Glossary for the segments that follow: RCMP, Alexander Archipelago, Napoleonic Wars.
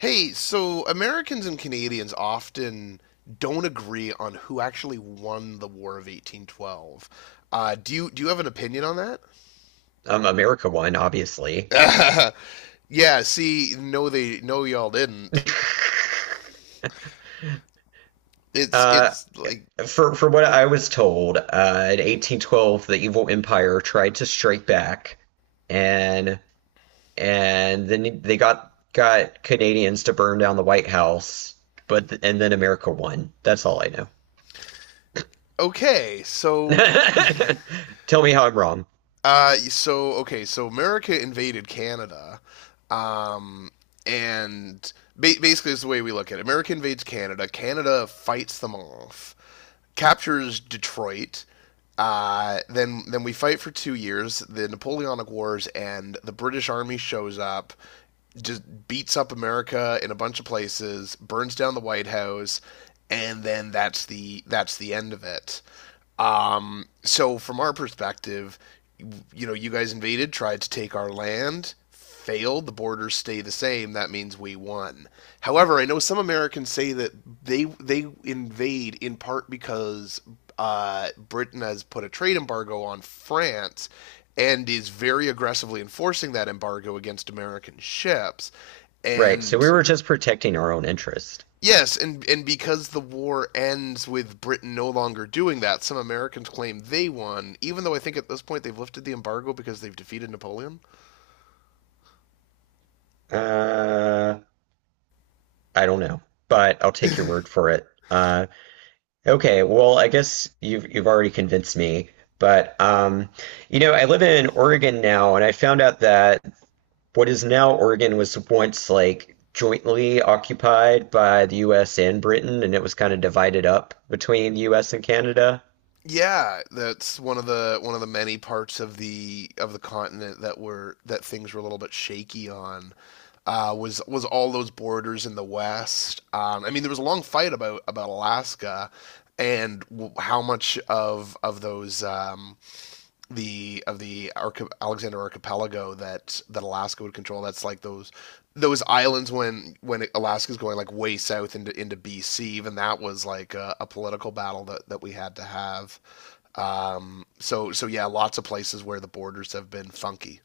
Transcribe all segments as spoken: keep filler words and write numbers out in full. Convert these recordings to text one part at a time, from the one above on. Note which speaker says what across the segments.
Speaker 1: Hey, so Americans and Canadians often don't agree on who actually won the War of eighteen twelve. Uh, do you do you have an opinion on
Speaker 2: um, America won, obviously.
Speaker 1: that? Yeah, see, no they no y'all didn't. It's
Speaker 2: Uh,
Speaker 1: it's like
Speaker 2: for for what I was told, uh, in eighteen twelve, the evil empire tried to strike back, and and then they got got Canadians to burn down the White House, but and then America won. That's all I know.
Speaker 1: okay, so
Speaker 2: Tell me how I'm wrong.
Speaker 1: uh so okay, so America invaded Canada. Um and ba basically it's the way we look at it. America invades Canada, Canada fights them off, captures Detroit. Uh, then then we fight for two years. The Napoleonic Wars and the British Army shows up, just beats up America in a bunch of places, burns down the White House, and then that's the that's the end of it. Um, so from our perspective, you know, you guys invaded, tried to take our land, failed. The borders stay the same. That means we won. However, I know some Americans say that they they invade in part because uh, Britain has put a trade embargo on France and is very aggressively enforcing that embargo against American ships.
Speaker 2: Right, so we
Speaker 1: And
Speaker 2: were just protecting our own interest.
Speaker 1: yes, and and because the war ends with Britain no longer doing that, some Americans claim they won, even though I think at this point they've lifted the embargo because they've defeated Napoleon.
Speaker 2: Uh, I don't know, but I'll take your word for it. Uh, Okay, well, I guess you've you've already convinced me, but um, you know, I live in Oregon now, and I found out that what is now Oregon was once like jointly occupied by the U S and Britain, and it was kind of divided up between the U S and Canada.
Speaker 1: Yeah, that's one of the one of the many parts of the of the continent that were that things were a little bit shaky on. Uh, was was all those borders in the west? Um, I mean, there was a long fight about about Alaska, and how much of of those um, the of the Arch- Alexander Archipelago that that Alaska would control. That's like those those islands when when Alaska's going like way south into into B C. Even that was like a, a political battle that that we had to have. Um, so so yeah, lots of places where the borders have been funky.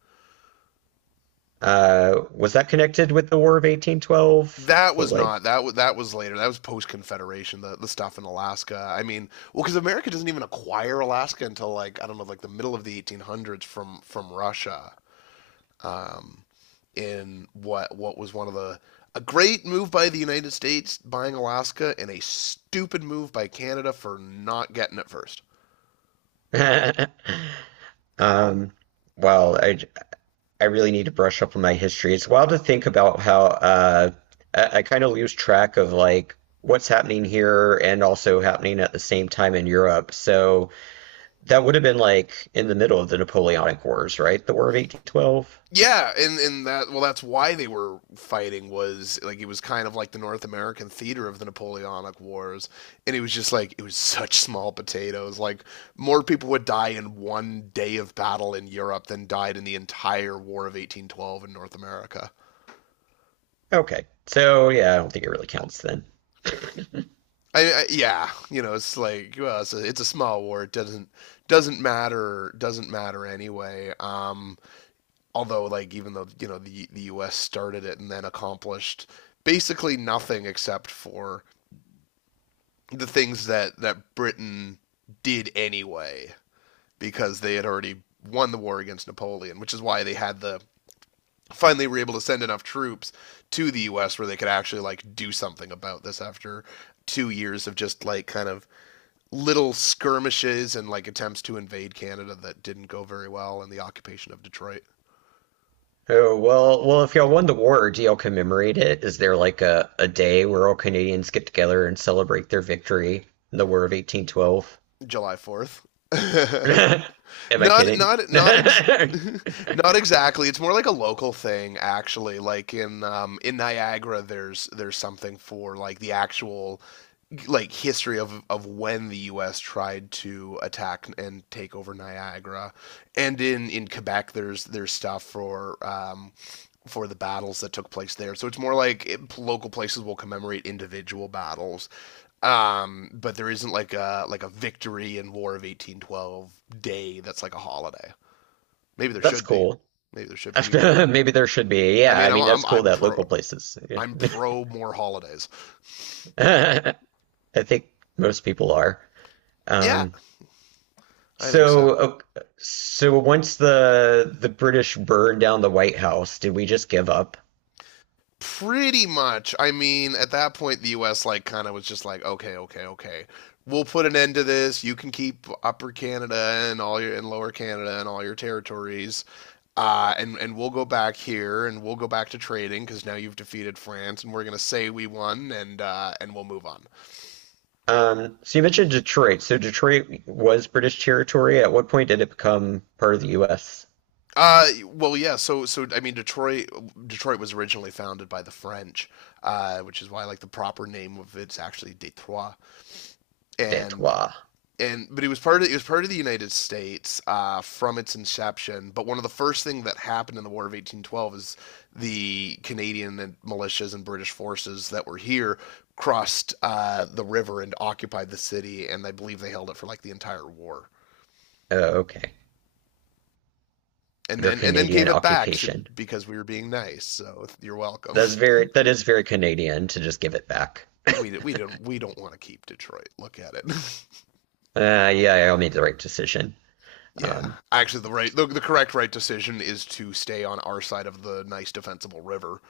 Speaker 2: Uh, was that connected with the War of eighteen twelve?
Speaker 1: That
Speaker 2: The
Speaker 1: was
Speaker 2: like,
Speaker 1: not. That was that was later. That was post Confederation. The the stuff in Alaska. I mean, well, because America doesn't even acquire Alaska until like I don't know, like the middle of the eighteen hundreds from from Russia. Um, in what what was one of the, a great move by the United States buying Alaska, and a stupid move by Canada for not getting it first.
Speaker 2: um, well, I, I really need to brush up on my history. It's wild to think about how uh, I, I kind of lose track of like what's happening here and also happening at the same time in Europe. So that would have been like in the middle of the Napoleonic Wars, right? The War of eighteen twelve.
Speaker 1: Yeah, and and that well that's why they were fighting, was like it was kind of like the North American theater of the Napoleonic Wars, and it was just like it was such small potatoes, like more people would die in one day of battle in Europe than died in the entire War of eighteen twelve in North America.
Speaker 2: Okay. So yeah, I don't think it really counts then.
Speaker 1: I, I Yeah, you know, it's like, well, it's a it's a small war. It doesn't doesn't matter, doesn't matter anyway. Um, although, like, even though you know the the U S started it and then accomplished basically nothing except for the things that that Britain did anyway, because they had already won the war against Napoleon, which is why they had the finally were able to send enough troops to the U S where they could actually like do something about this after two years of just like kind of little skirmishes and like attempts to invade Canada that didn't go very well, and the occupation of Detroit.
Speaker 2: Oh, well, well, if y'all won the war, do y'all commemorate it? Is there like a, a day where all Canadians get together and celebrate their victory in the War of eighteen twelve?
Speaker 1: July fourth.
Speaker 2: Am I
Speaker 1: not
Speaker 2: kidding?
Speaker 1: not not ex- Not exactly. It's more like a local thing, actually. Like in um in Niagara, there's there's something for like the actual like history of of when the U S tried to attack and take over Niagara. And in in Quebec, there's there's stuff for um for the battles that took place there. So it's more like, it, local places will commemorate individual battles, um, but there isn't like a like a victory in War of eighteen twelve day that's like a holiday. Maybe there
Speaker 2: That's
Speaker 1: should be.
Speaker 2: cool.
Speaker 1: Maybe there should be. We,
Speaker 2: Maybe there should be.
Speaker 1: I
Speaker 2: Yeah, I
Speaker 1: mean, I'm
Speaker 2: mean that's
Speaker 1: I'm,
Speaker 2: cool
Speaker 1: I'm
Speaker 2: that
Speaker 1: pro
Speaker 2: local places. Yeah.
Speaker 1: I'm pro more holidays.
Speaker 2: I think most people are.
Speaker 1: Yeah,
Speaker 2: Um,
Speaker 1: I think so.
Speaker 2: so, ok- so once the the British burned down the White House, did we just give up?
Speaker 1: Pretty much. I mean, at that point, the U S like kind of was just like, okay, okay, okay. We'll put an end to this. You can keep Upper Canada and all your and Lower Canada and all your territories. Uh, and and we'll go back here, and we'll go back to trading because now you've defeated France, and we're gonna say we won, and uh, and we'll move on.
Speaker 2: Um, so you mentioned Detroit. So Detroit was British territory. At what point did it become part of the U S?
Speaker 1: Uh, well, yeah. So so I mean, Detroit Detroit was originally founded by the French, uh, which is why like the proper name of it's actually Detroit. And
Speaker 2: Detroit.
Speaker 1: and but it was part of it was part of the United States, uh, from its inception. But one of the first things that happened in the War of eighteen twelve is the Canadian and militias and British forces that were here crossed uh, the river and occupied the city, and I believe they held it for like the entire war.
Speaker 2: Oh, okay.
Speaker 1: And
Speaker 2: Under
Speaker 1: then and then gave
Speaker 2: Canadian
Speaker 1: it back, to
Speaker 2: occupation.
Speaker 1: because we were being nice. So you're welcome.
Speaker 2: That's very that is very Canadian to just give it back.
Speaker 1: We we don't we don't want to keep Detroit. Look at it.
Speaker 2: Uh, yeah, I made the right decision.
Speaker 1: Yeah,
Speaker 2: Um,
Speaker 1: actually, the right the, the correct right decision is to stay on our side of the nice defensible river,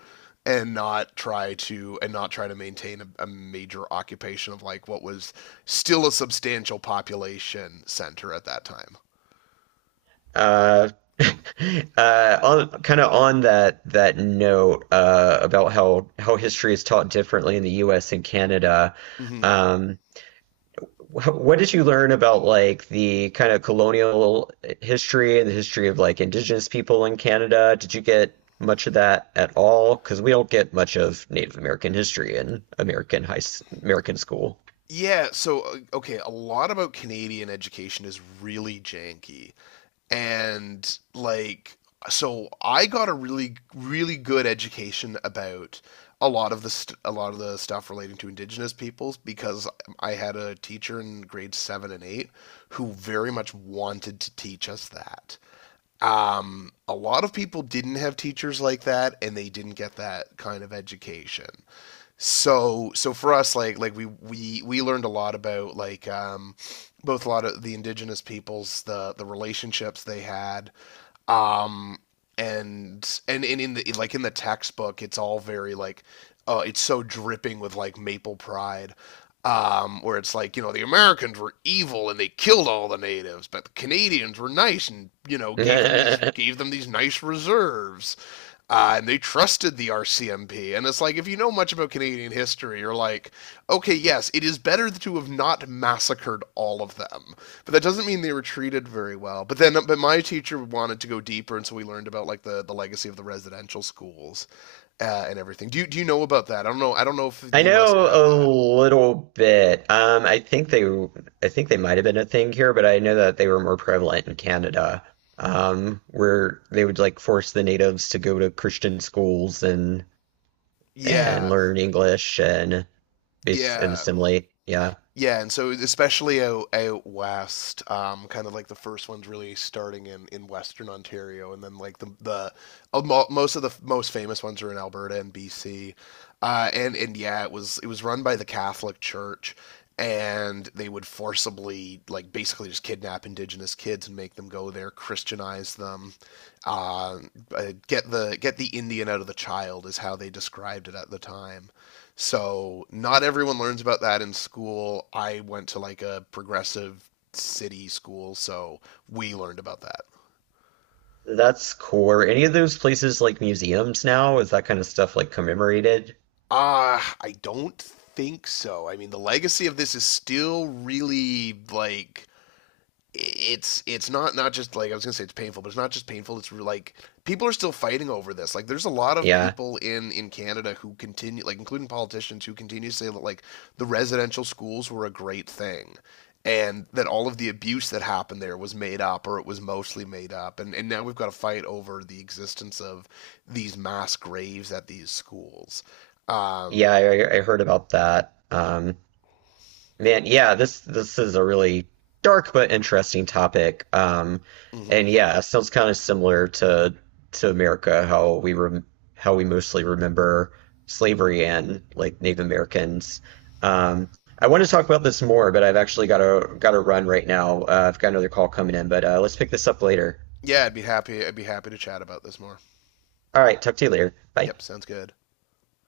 Speaker 1: and not try to and not try to maintain a, a major occupation of like what was still a substantial population center at that time.
Speaker 2: uh, uh, on kind of on that that note uh, about how how history is taught differently in the U S and Canada.
Speaker 1: Mm-hmm.
Speaker 2: Um, wh What did you learn about like the kind of colonial history and the history of like Indigenous people in Canada? Did you get much of that at all? Because we don't get much of Native American history in American high s- American school.
Speaker 1: Yeah, so uh, okay, a lot about Canadian education is really janky. And like, so I got a really really good education about a lot of the st- a lot of the stuff relating to indigenous peoples because I had a teacher in grade seven and eight who very much wanted to teach us that. Um, a lot of people didn't have teachers like that, and they didn't get that kind of education. So, so for us, like, like we we we learned a lot about like um, both a lot of the indigenous peoples, the the relationships they had, um and and, and in the like in the textbook it's all very like, uh, it's so dripping with like maple pride, um, where it's like you know the Americans were evil and they killed all the natives, but the Canadians were nice and you know gave them these
Speaker 2: I
Speaker 1: gave them these nice reserves, uh, and they trusted the R C M P. And it's like if you know much about Canadian history, you're like, okay, yes, it is better to have not massacred all of them. But that doesn't mean they were treated very well. But then, but my teacher wanted to go deeper, and so we learned about like the, the legacy of the residential schools, uh, and everything. Do you do you know about that? I don't know. I don't know if the U S
Speaker 2: know
Speaker 1: had
Speaker 2: a
Speaker 1: that.
Speaker 2: little bit. Um, I think they, I think they might have been a thing here, but I know that they were more prevalent in Canada, um, where they would like force the natives to go to Christian schools and and
Speaker 1: Yeah,
Speaker 2: learn English and bas and
Speaker 1: yeah.
Speaker 2: assimilate. Yeah.
Speaker 1: Yeah, and so especially out, out west, um, kind of like the first ones really starting in, in Western Ontario, and then like the the uh, mo- most of the f- most famous ones are in Alberta and B C, uh, and and yeah, it was it was run by the Catholic Church, and they would forcibly like basically just kidnap Indigenous kids and make them go there, Christianize them, uh, uh, get the get the Indian out of the child is how they described it at the time. So not everyone learns about that in school. I went to like a progressive city school, so we learned about that.
Speaker 2: That's cool. Are any of those places like museums now? Is that kind of stuff like commemorated?
Speaker 1: Ah, Uh, I don't think so. I mean, the legacy of this is still really like it's it's not not just, like, I was gonna say it's painful, but it's not just painful. It's like people are still fighting over this. Like there's a lot of
Speaker 2: Yeah.
Speaker 1: people in in Canada who continue, like including politicians, who continue to say that like the residential schools were a great thing, and that all of the abuse that happened there was made up, or it was mostly made up. And and now we've got to fight over the existence of these mass graves at these schools. Um,
Speaker 2: Yeah, I, I heard about that. Um, man, yeah, this this is a really dark but interesting topic. Um,
Speaker 1: mhm.
Speaker 2: and yeah, it sounds kind of similar to to America, how we rem how we mostly remember slavery and like Native Americans. Um, I want to talk about this more, but I've actually got to got to run right now. Uh, I've got another call coming in, but uh, let's pick this up later.
Speaker 1: Yeah, I'd be happy. I'd be happy to chat about this more.
Speaker 2: All right, talk to you later. Bye.
Speaker 1: Yep, sounds good.